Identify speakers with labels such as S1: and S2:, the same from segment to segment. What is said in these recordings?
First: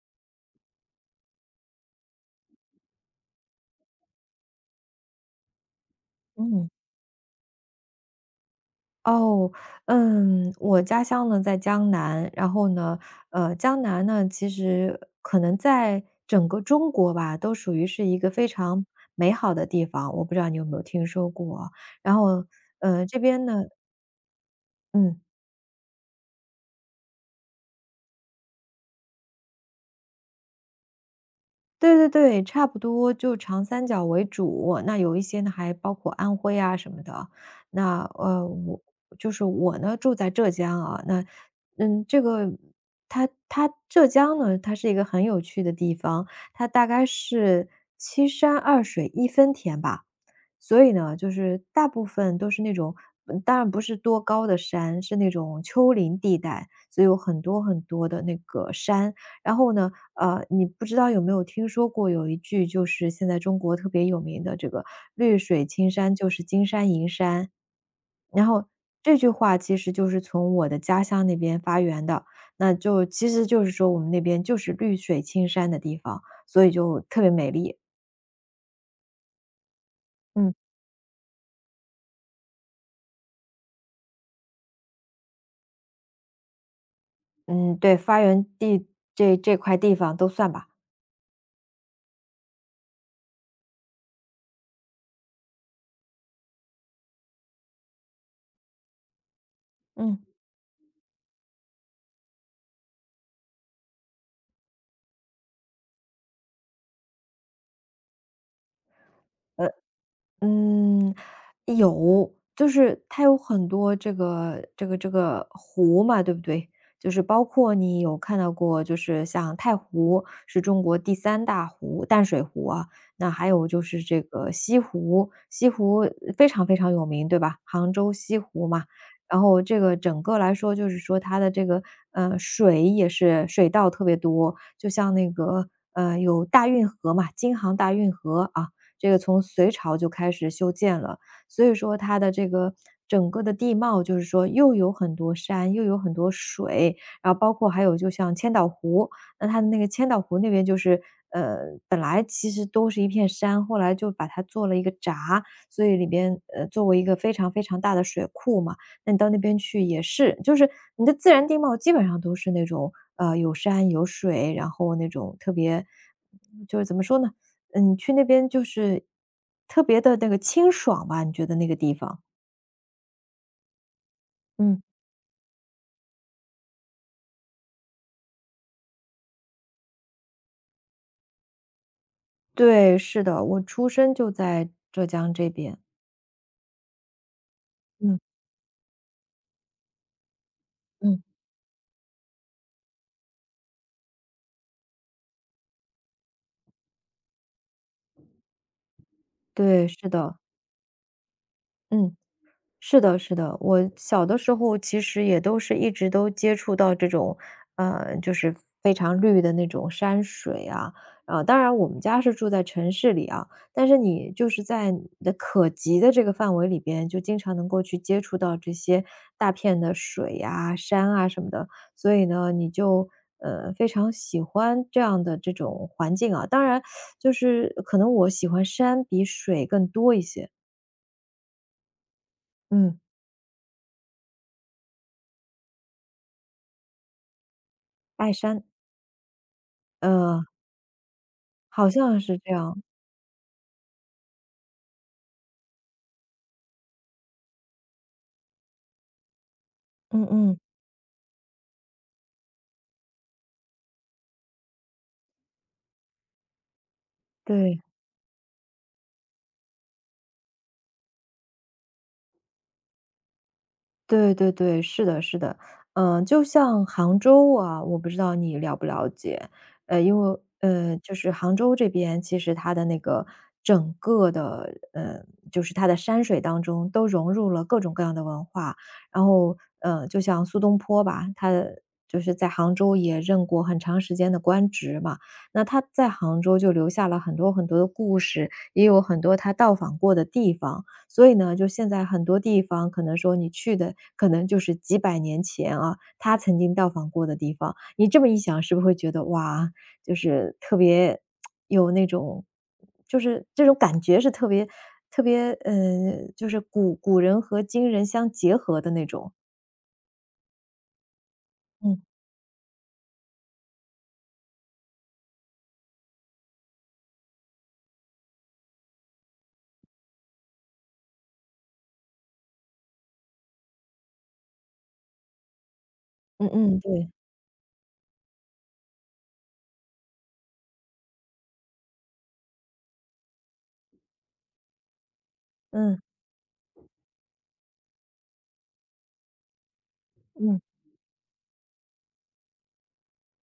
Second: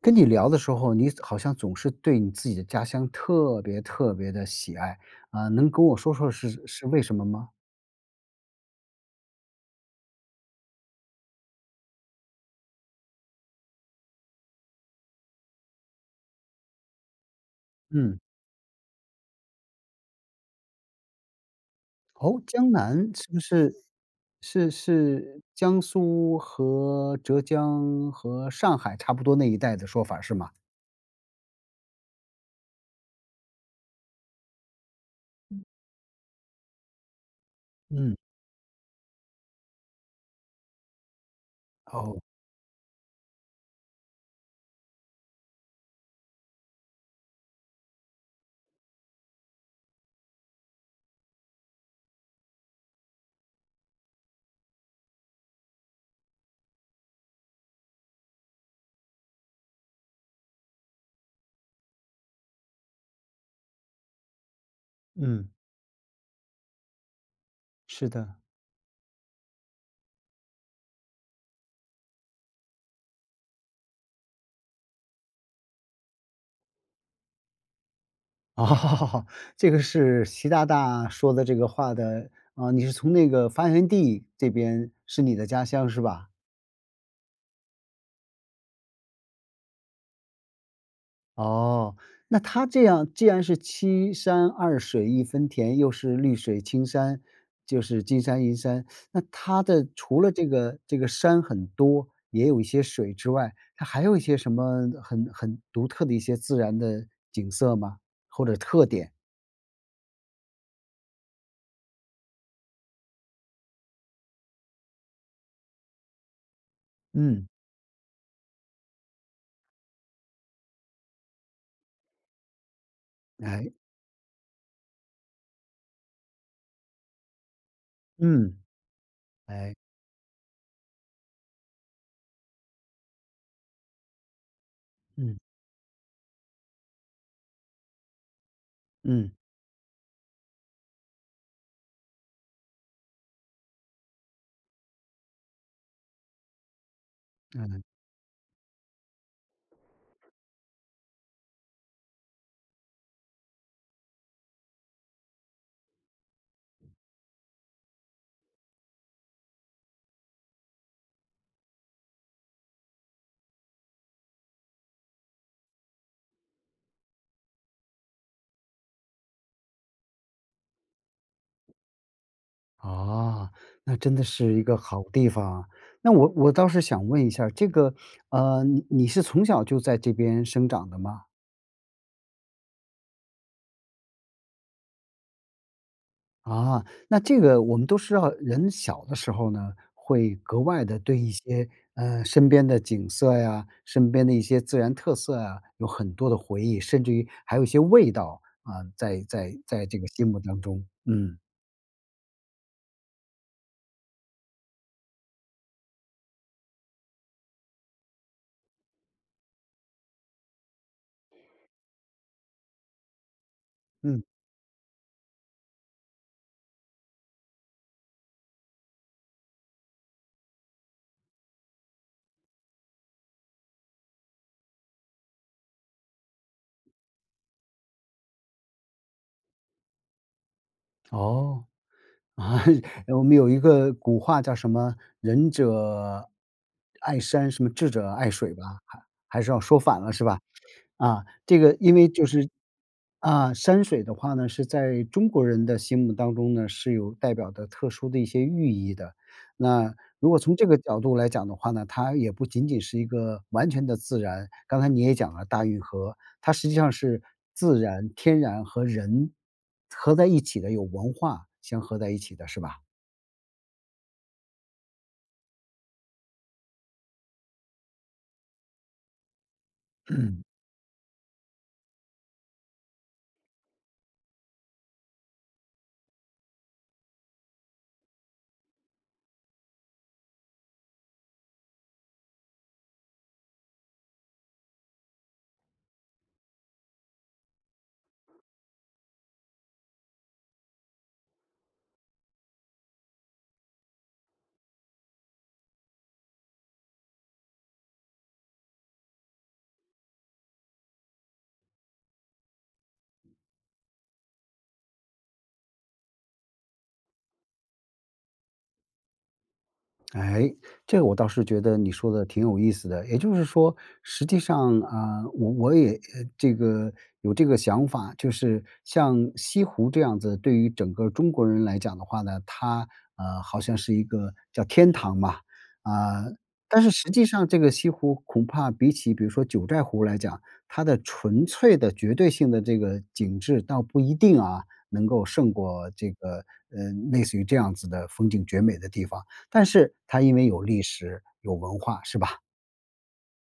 S1: 跟你聊的时候，你好像总是对你自己的家乡特别特别的喜爱，啊，能跟我说说是
S2: 嗯，
S1: 是为什么吗？
S2: 哦，嗯，我家乡呢在江南，然后呢，江南呢，其实可能在整个中国吧，都属于是一
S1: 嗯，
S2: 个非常美好的地方，我不知道你有没有听说过啊。然
S1: 哦，
S2: 后，
S1: 江南
S2: 这
S1: 是不
S2: 边呢，
S1: 是是
S2: 嗯。
S1: 是江苏和浙江和上海差不多那一带的说法是吗？
S2: 对对对，差不多就长三角为主，那有一些呢还包括安徽啊什么的。那
S1: 嗯，
S2: 我就是我呢住在浙江啊，那这
S1: 哦，
S2: 个它浙江呢，它是一个很有趣的地方，它大概是七山二水一分田吧，所以呢，就是大部分都是那种，当然不是多高的山，是那种丘陵地带，所以有很多很多的那个山。然后呢，你不知道有没有听说过有一句就是现在中国特别有名的这个"绿
S1: 嗯，
S2: 水青山就是金山银山"。
S1: 是的。
S2: 然后这句话其实就是从我的家乡那边发源的，那就其实就是说我们那边就是绿水青山的地方，所以就特别美丽。
S1: 哦，这个是习
S2: 嗯，
S1: 大大说的这个话的，啊，你是从那个发源地这边是你的家乡是吧？
S2: 嗯，对，发源地这块地方都算吧，
S1: 哦，那它这样既然是"七山二水一分田"，又是"绿水青山"，就是金山银山，那它的
S2: 嗯。
S1: 除了这个山很多，也有一些水之外，它还有一些什么很独特的一些自然的景色吗？或者特点？
S2: 嗯，有，就是它有很多这个湖嘛，对不对？就是包
S1: 嗯，
S2: 括你有看到过，就是像太湖是中国第三大湖，淡水湖啊。那还有
S1: 哎，
S2: 就是这个西湖，西湖非常非常有名，对吧？杭州西
S1: 嗯，
S2: 湖嘛。然后
S1: 哎，
S2: 这个整个来说，就是说它的这个水也是水道特别多，就像那
S1: 嗯，
S2: 个有大运河嘛，京杭大运河啊，这个
S1: 嗯，
S2: 从隋朝就开始修建了。所以说它的这个整个的地貌，就是说又有很多山，又有很多水，然后包括还
S1: 嗯。
S2: 有就像千岛湖，那它的那个千岛湖那边就是，呃，本来其实都是一片山，后来就把它做了一个闸，所以里边，作为一个非常非常大的水库嘛，那你到那边去也是，就是你的自然地貌基本上都是那种，有山有水，然后那种特别就是怎么说呢？嗯，去那边就是特别的那个清爽吧，你觉得那个地方？
S1: 啊，那真的是一个
S2: 嗯。
S1: 好地方啊。那我倒是想问一下儿这个，你是从小就在这边生长的吗？
S2: 对，是的，我出生就在浙江这边。
S1: 啊，那这个我们都知
S2: 嗯，
S1: 道，人小的时候呢，会格外的对
S2: 嗯。
S1: 一些，身边的景色呀，身边的一些自然特色啊，有很多的回忆，甚至于还有一些味道，啊，在在
S2: 对，
S1: 在这个
S2: 是
S1: 心
S2: 的，
S1: 目当中。嗯，
S2: 嗯。是的，是的，我小的时候其实也都是一直都接触到这种，就是非常绿的那种山水啊，啊，当然我们家是住在城市里啊，但是
S1: 嗯，
S2: 你就是在你的可及的这个范围里边，就经常能够去接触到这些大片的水呀、山啊什么的，所以呢，你就非常喜欢这样的这种环境啊。当然，就是可能我喜欢山比水更多一些，
S1: 哦。啊，
S2: 嗯，
S1: 我们有一个古话叫什么"仁者爱山，什么智者爱
S2: 爱
S1: 水"
S2: 山，
S1: 吧，还是要说反了是吧？
S2: 呃。
S1: 啊，这个
S2: 好
S1: 因为
S2: 像
S1: 就
S2: 是
S1: 是
S2: 这样，
S1: 啊，山水的话呢，是在中国人的心目当中呢，是有代表的特殊的一些寓意的。那
S2: 嗯
S1: 如果从
S2: 嗯，
S1: 这个角度来讲的话呢，它也不仅仅是一个完全的自然，刚才你也讲了大运河，它实际上是
S2: 对，
S1: 自然、天然和人合在一起的，有文化相合在一起的，是吧？
S2: 对对对，是的是的。嗯，就像杭州啊，我不知道你了不了解，因为就是杭州这边其实它的那个整个的，就是它的山水当中都融入了各种各样的文化。然后，就像苏东坡吧，他就是在杭州也任过很长时间的官职嘛，那他在杭州就留下了很多很多的故事，也有很多他到访过的地方。所以呢，就现在很多地方可能说你去的可能就是几百年前啊，他曾经到访过的地方。你这么一想，是不是会觉得哇，就是特别有那种，就是这种感觉是特别特别，就是古人和今人相结合的那种。
S1: 哎，这个我倒是觉得你
S2: 嗯，
S1: 说的挺有意思的。也就是说，实际上啊，我也这个有这个想法，就是像西湖这样子，对于整个中国人来讲的话呢，它好像是一个叫天堂嘛，啊、
S2: 嗯嗯，
S1: 但是
S2: 对，
S1: 实际上这个西湖恐怕比起比如说九寨湖来讲，它的纯粹的绝对性的这个景致倒不一定啊能够胜过
S2: 嗯
S1: 这个呃类似于这样子的风景绝美的地方。但是它因为
S2: 嗯。
S1: 有历史、有文化，是吧？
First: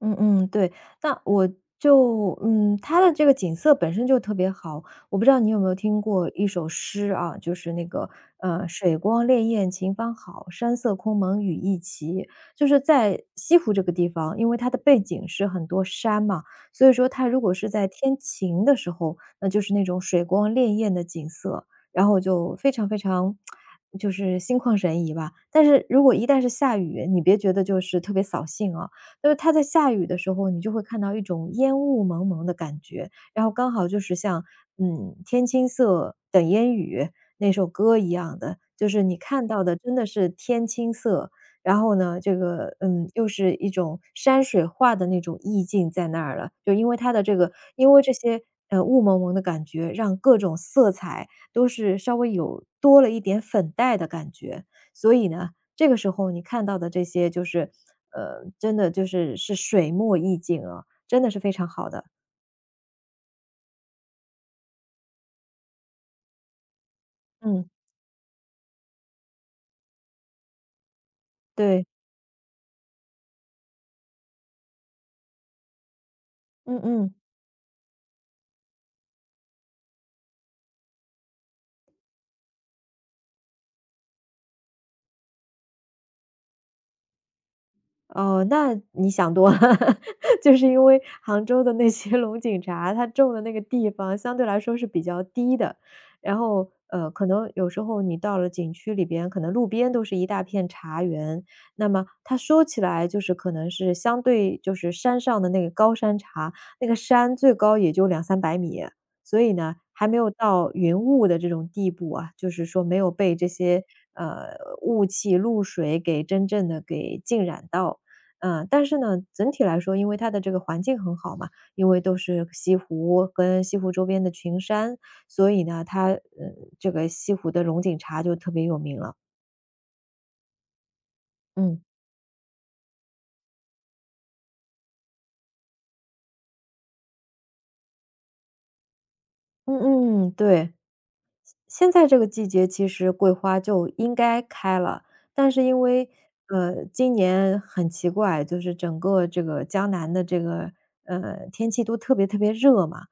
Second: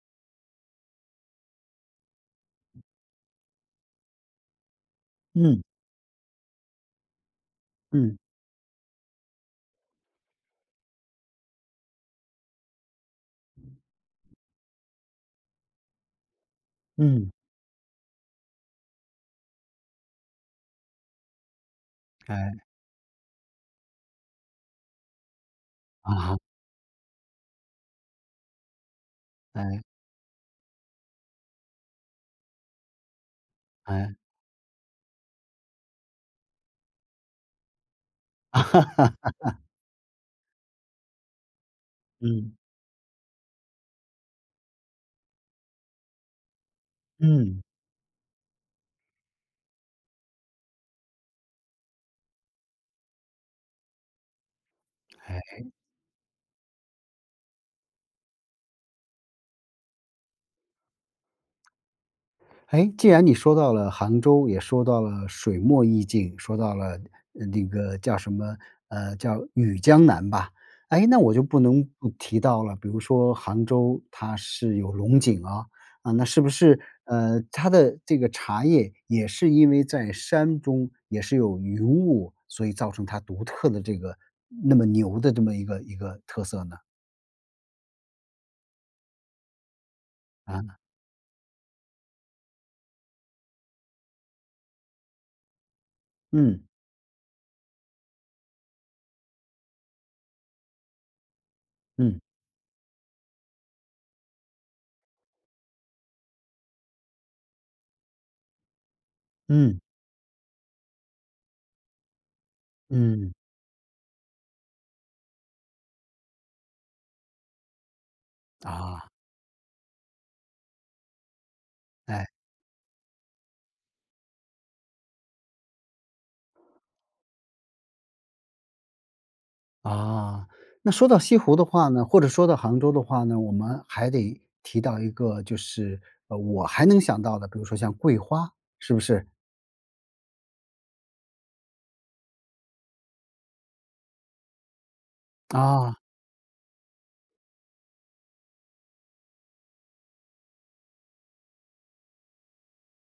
S2: 嗯嗯，对，那我就它的这个景色本身就特别好。我不知道你有
S1: 嗯，
S2: 没有听过一首诗啊，就是那个
S1: 嗯，
S2: “水光潋滟晴方好，山色空蒙雨亦奇"。就是在西湖这个地方，因为它的背景是很多山嘛，所以说它
S1: 嗯，
S2: 如果是在天晴的时候，那就是那种水光潋滟的景色，然后
S1: 哎，
S2: 就非常非常就是心旷神怡吧。但是如果
S1: 啊
S2: 一
S1: 哈，
S2: 旦是下雨，你别觉得就是特别扫兴啊。就是它在
S1: 哎，
S2: 下雨的时候，你就会看到一种烟雾蒙蒙的感觉，然后刚好就是
S1: 哎，
S2: 像，天青色等烟雨"那首歌一样的，就是你 看到的真的是天青色，然后呢，这
S1: 嗯，
S2: 个，又是一种山水画的那种意境在那儿了。就因为它的这个
S1: 嗯，
S2: 因为这些，雾蒙蒙的感觉，让各种色彩都是稍微有多了一点粉黛的感觉。所以呢，
S1: 哎。
S2: 这个时候你看到的这些就是，真的就是是水墨意境啊，真的是非常好的。
S1: 哎，既然你说到了杭州，也说到了水墨意境，说到了那
S2: 嗯，
S1: 个叫什么，叫雨江南吧。哎，那我就不能
S2: 对。
S1: 不提到了，比如说杭州它是有龙井啊，啊，那是不是
S2: 嗯嗯。
S1: 它的这个茶叶也是因为在山中也是有云雾，所以造成它独特的这个那么牛的这么一个特色呢？
S2: 哦，那你想多了，就是
S1: 啊，
S2: 因为杭州的那些龙井茶，它种的那个地方相对来说是比较低的，然
S1: 嗯
S2: 后，可能有时候你到了景区里边，可能路边都是一大片茶园，那么
S1: 嗯
S2: 它说起来就是可能是相对就是山上的那个高山茶，那个山最高也就两三百米，所以呢，
S1: 嗯
S2: 还没有到云雾的这种地步啊，就是说没有
S1: 嗯
S2: 被这些，呃，雾气、露水给真正的给浸染到。嗯，但是
S1: 啊，
S2: 呢，整体来说，因为它的这个环境很好嘛，因为都
S1: 哎。
S2: 是西湖跟西湖周边的群山，所以呢，它这个西湖的龙井茶就特别有名了。
S1: 啊，那说到西湖的
S2: 嗯，
S1: 话呢，或者说到杭州的话呢，我们还得提到一个，就是我还能想到的，比如说像桂花，是不是？
S2: 嗯嗯，对。现在这个季节其实桂花就应该开了，但是因
S1: 啊
S2: 为，今年很奇怪，就是整个这个江南的这个，天气都特别特别热嘛，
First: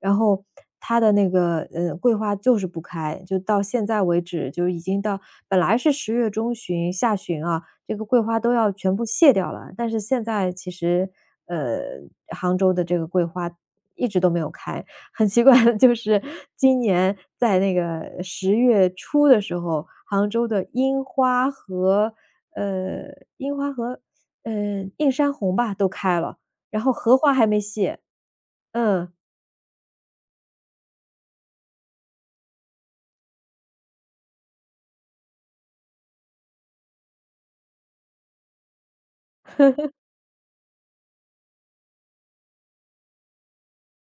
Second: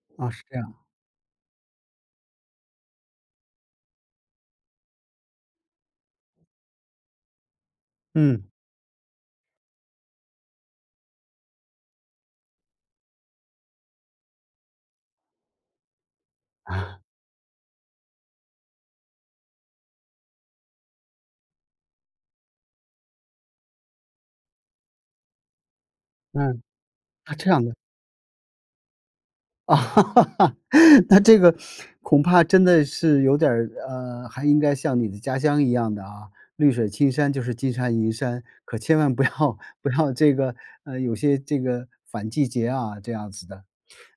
S2: 然
S1: 啊，是
S2: 后
S1: 这样，
S2: 它的那个，桂花就是不开，就到现在为止，就已经到本来是十月中旬、下旬啊，这个桂花
S1: 嗯
S2: 都要全部谢掉了，但是现在其实，呃，杭州的这个桂花一直都没有开。很奇怪的就是今年在那个十月初的时候，杭州的樱花和呃，樱花和，呃，映山红吧，都开了，
S1: 嗯，
S2: 然后荷花
S1: 啊，
S2: 还
S1: 这
S2: 没
S1: 样的
S2: 谢。嗯，
S1: 啊，那这个恐怕真的是有点儿还应该像你的家乡一样的啊，绿水青山就是金山银山，可千万不要 不要这个有些这个反季节啊，这样子的。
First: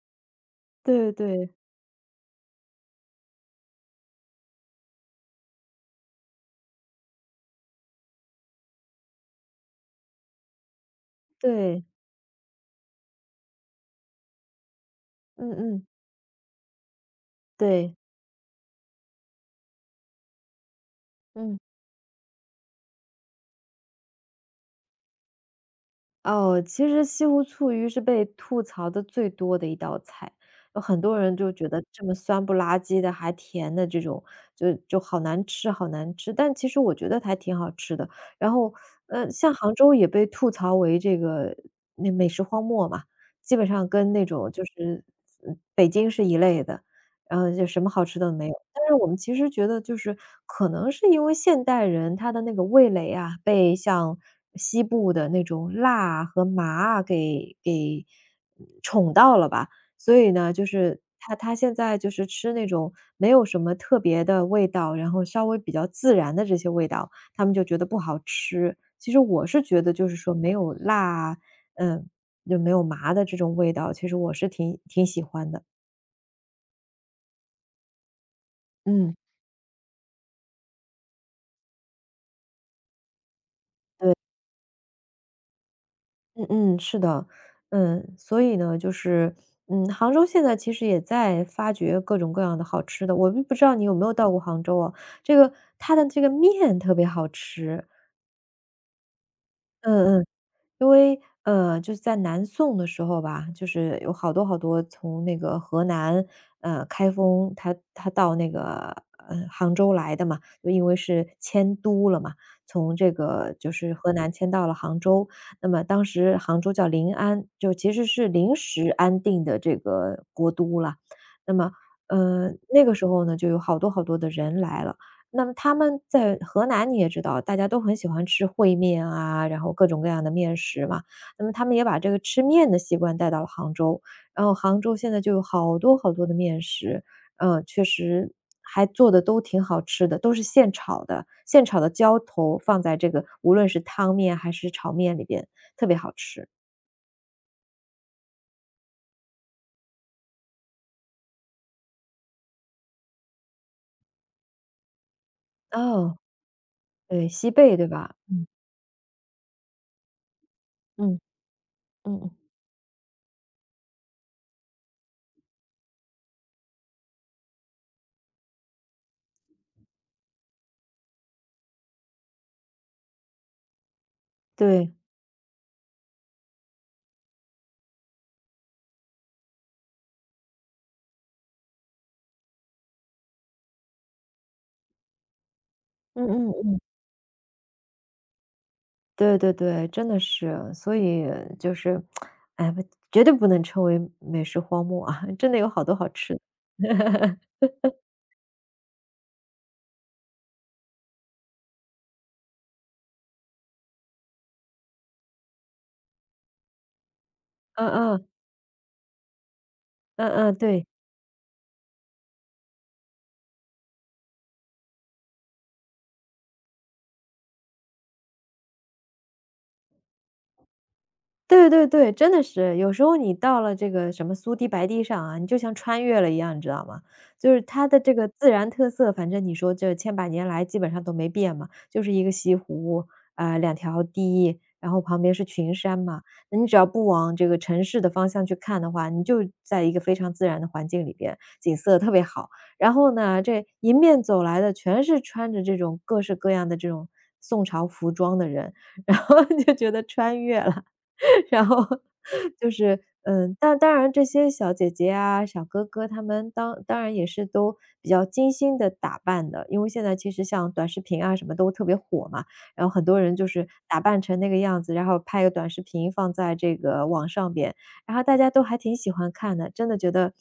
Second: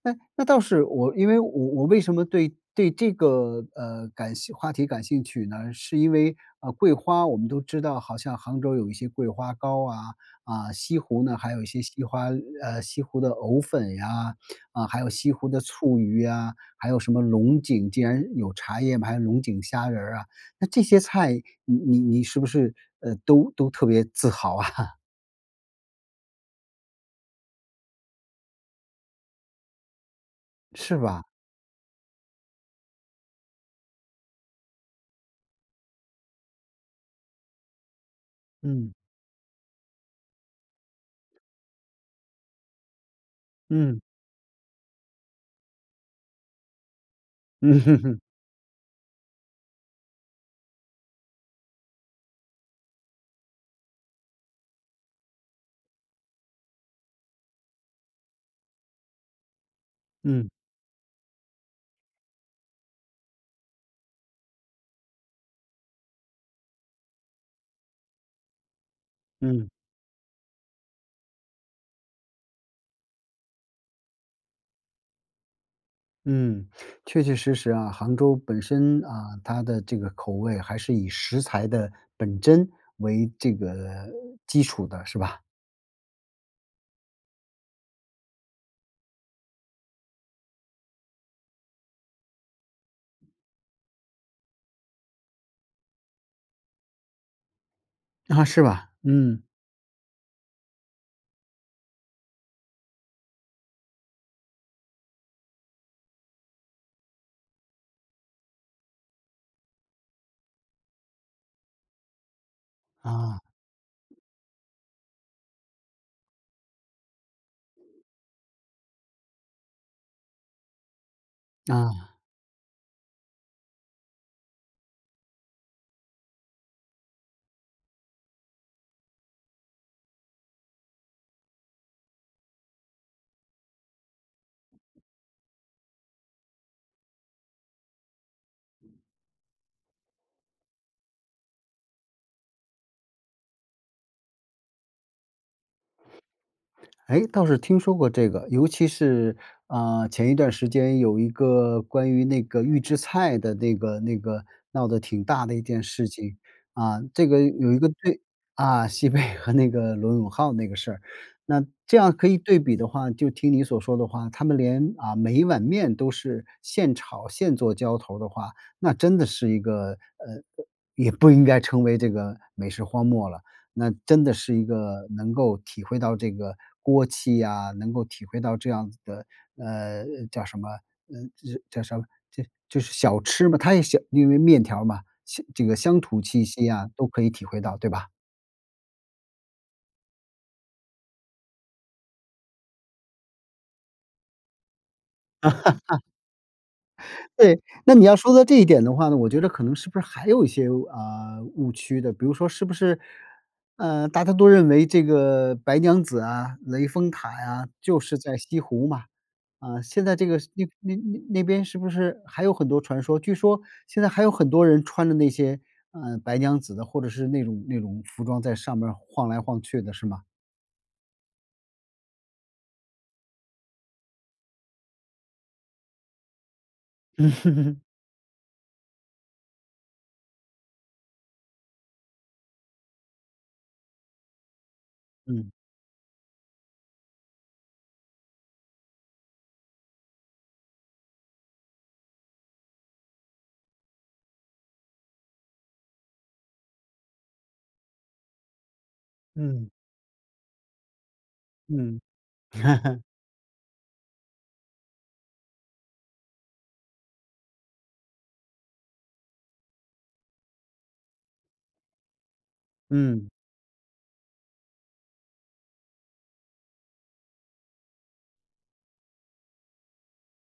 S1: 那倒是，
S2: 对
S1: 我因为我
S2: 对，
S1: 我为什么对这个，感兴话题感兴趣呢？是因为，桂花我们都知道，好像杭州有一些桂花糕啊，啊，西湖呢，还有一些
S2: 对，
S1: 西湖的藕粉呀，啊，还有西湖
S2: 嗯
S1: 的
S2: 嗯，
S1: 醋鱼啊，还有什么龙井，
S2: 对，
S1: 既然有茶叶嘛，还有龙井虾仁儿啊，那这些菜
S2: 嗯。
S1: 你是不是，都特别自豪啊，
S2: 哦，其实西湖醋鱼是被吐槽的最多的一道菜，有
S1: 是
S2: 很多
S1: 吧？
S2: 人就觉得这么酸不拉几的，还甜的这种，就好难吃，好难吃。但其实我觉得还挺好吃的。然后，
S1: 嗯，
S2: 像杭州也被吐槽为这个那美食荒漠嘛，基本上
S1: 嗯，
S2: 跟那种就是北京是一类的。然后就什么好吃
S1: 嗯
S2: 的没有。但是我们其实觉得就是可能是因为现代人他的那个味蕾啊，被像西部的那种辣和麻啊给宠到了吧。所 以
S1: 嗯，
S2: 呢，就是他现在就是吃那种没有什么特别的味道，然后稍微比较自然的这些味道，他们就觉得不好吃。其实我是
S1: 嗯。
S2: 觉得就是说没有辣，嗯，就没有麻的这种味道，其实我是挺喜欢的，
S1: 嗯，确确实实啊，杭州本身
S2: 嗯。
S1: 啊，它的这个口味还是以食材的本真为这个基础的，是吧？
S2: 嗯嗯，是的，嗯，所以呢，就是，杭州现在其实也在发掘各种各样的好吃的。我不知道你有没有到过杭州啊？这个它的这个面特别好吃，
S1: 啊，是吧？嗯，
S2: 嗯嗯。因为就是在南宋的时候吧，就是有好多好多从那个河南开封，他到那个杭州来的嘛，就因为是迁都了嘛，从这
S1: 啊，
S2: 个就是河南迁到了杭州。那么当时杭州叫临安，就其实是临时安定的这个国都了。那么
S1: 啊。
S2: 那个时候呢，就有好多好多的人来了。那么他们在河南你也知道，大家都很喜欢吃烩面啊，然后各种各样的面食嘛。那么他们也把这个吃面的习惯带到了杭州，然后杭州现在就有好多好多的面食，嗯，确实还做的都挺好吃的，都是现炒的，现炒的浇头放在这个无论是汤面还是炒面里边，特别好吃。
S1: 哎，倒是听说过这个，尤其是，啊，前一段时间有一个关于那个预制菜的那个闹得挺大的一件事
S2: 哦，
S1: 情，啊，这
S2: 对，
S1: 个
S2: 西
S1: 有
S2: 贝
S1: 一
S2: 对
S1: 个
S2: 吧？
S1: 对啊，西贝和那个罗永浩那个事儿。
S2: 嗯，
S1: 那这样
S2: 嗯
S1: 可
S2: 嗯，
S1: 以对比的话，就听你所说的话，他们连，啊，每一碗面都是现炒现做浇头的话，那真的是一个，呃，也不应该成为这个美食荒漠了。那真的是一
S2: 对，
S1: 个能够体会到这个锅气呀，能够体会到这样子的，呃，叫什么，呃，这叫什么，这就是小吃嘛，它也小因为面条儿嘛，乡这个乡土气
S2: 嗯
S1: 息
S2: 嗯。
S1: 啊，都可以体会到，对吧？
S2: 对对对，真的是，所以就是，哎，不绝对不能称为美食荒漠啊，真的有好多好吃的。
S1: 对，那你要说到这一点的话呢，我觉得可能是不是还有一些，啊，误区的，比如说是不是，大家都认为这个白娘子啊、雷峰塔呀，
S2: 嗯
S1: 就是
S2: 嗯，
S1: 在西湖嘛，啊，现在这
S2: 嗯
S1: 个
S2: 嗯，
S1: 那
S2: 对。
S1: 那那那边是不是还有很多传说？据说现在还有很多人穿着那些，白娘子的或者是那种服装在上面儿晃来晃去的是吗？
S2: 对对对，真的是，有时候你到了这个什么苏堤白堤上啊，你就像穿越了一样，你知道吗？就是它的 这个自然特色，反正你说这千百年来基本上都没变嘛，就是一个西湖，啊、两条堤，然后旁边是
S1: 嗯。
S2: 群山嘛。那你只要不往这个城市的方向去看的话，你就在一个非常自然的环境里边，景色特别好。然后呢，这迎面走来的全是穿着这种各式各样的这种宋朝服装的人，然后
S1: 嗯，嗯。
S2: 就觉得穿越了。然后
S1: 嗯
S2: 就 是，嗯，但当然这些小姐姐啊、小哥哥他们当然也是都比较精心的打扮的，因为现在其实像短视频啊什么都特别火嘛，然后很多
S1: 嗯。
S2: 人就是打扮成那个样子，然后拍个短视频放在这个网上边，然后大家都还挺喜欢看的，真的觉得，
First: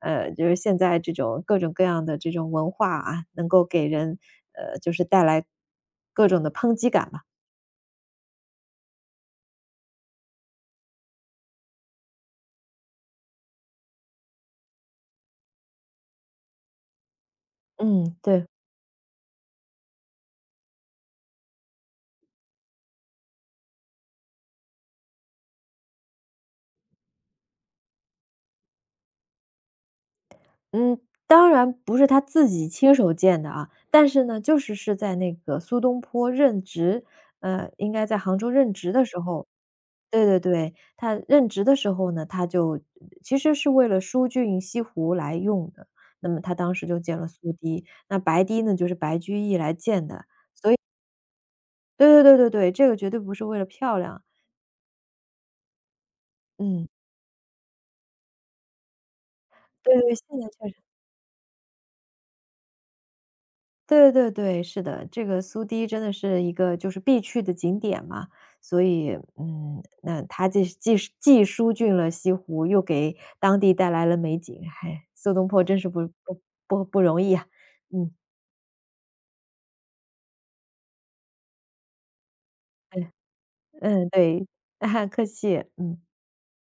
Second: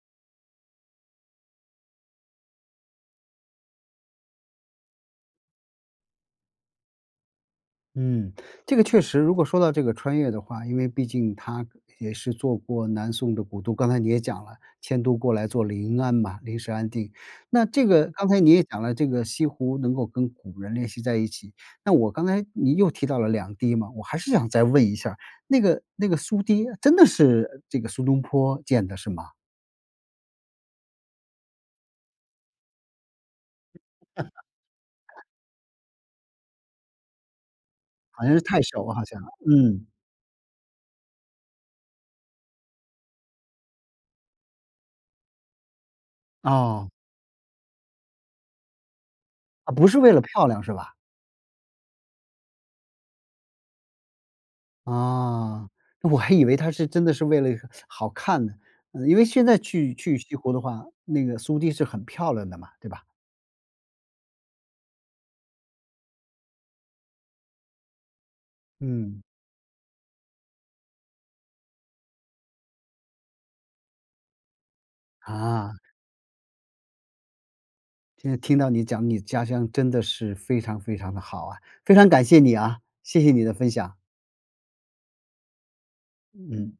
S2: 就是现在这种各种各样的这种文化啊，能够给人，就是带来各种的抨击感吧。
S1: 嗯，这个确实，如果说到这个穿越的话，因为毕竟他也是做过南宋的古都，刚才你也讲了，迁都过来做临安嘛，临时安定。那这个
S2: 嗯，
S1: 刚才
S2: 对。
S1: 你也讲了，这个西湖能够跟古人联系在一起。那我刚才你又提到了两堤嘛，我还是想再问一下儿那个苏堤真的是这个苏东坡建的是吗？
S2: 嗯，当然不是他自己亲手建的啊，但是呢，就是是在那个苏东坡任职，应该在
S1: 好像
S2: 杭
S1: 是
S2: 州
S1: 太
S2: 任
S1: 守
S2: 职的
S1: 好
S2: 时
S1: 像，
S2: 候
S1: 嗯，
S2: 对对对，他任职的时候呢，他就其实是为了疏浚西湖来用的，那么他当时
S1: 哦，
S2: 就建了苏堤，那白堤呢，就是白居易来
S1: 啊，不是
S2: 建
S1: 为了
S2: 的。
S1: 漂亮是吧？
S2: 对对对对对，这个绝对不是为了漂亮，
S1: 啊，那我还以为他是
S2: 嗯，
S1: 真的是为了好看呢，嗯，因为现在
S2: 对
S1: 去
S2: 对，
S1: 去
S2: 现
S1: 西
S2: 在
S1: 湖的
S2: 确实。
S1: 话，那个苏堤是很漂亮的嘛，对吧？
S2: 对对对，是的，这个苏堤真的是一个就是必去的景点嘛，所以，
S1: 嗯。
S2: 嗯，那它既疏浚了西湖，又给当地带来了美景，还苏东坡
S1: 啊，
S2: 真是不容易啊，嗯，
S1: 今天听到你讲你家乡真的是非常非常的好啊，非常感谢你啊，
S2: 对，
S1: 谢谢你的分享，
S2: 嗯，对，啊客气，嗯。
S1: 嗯。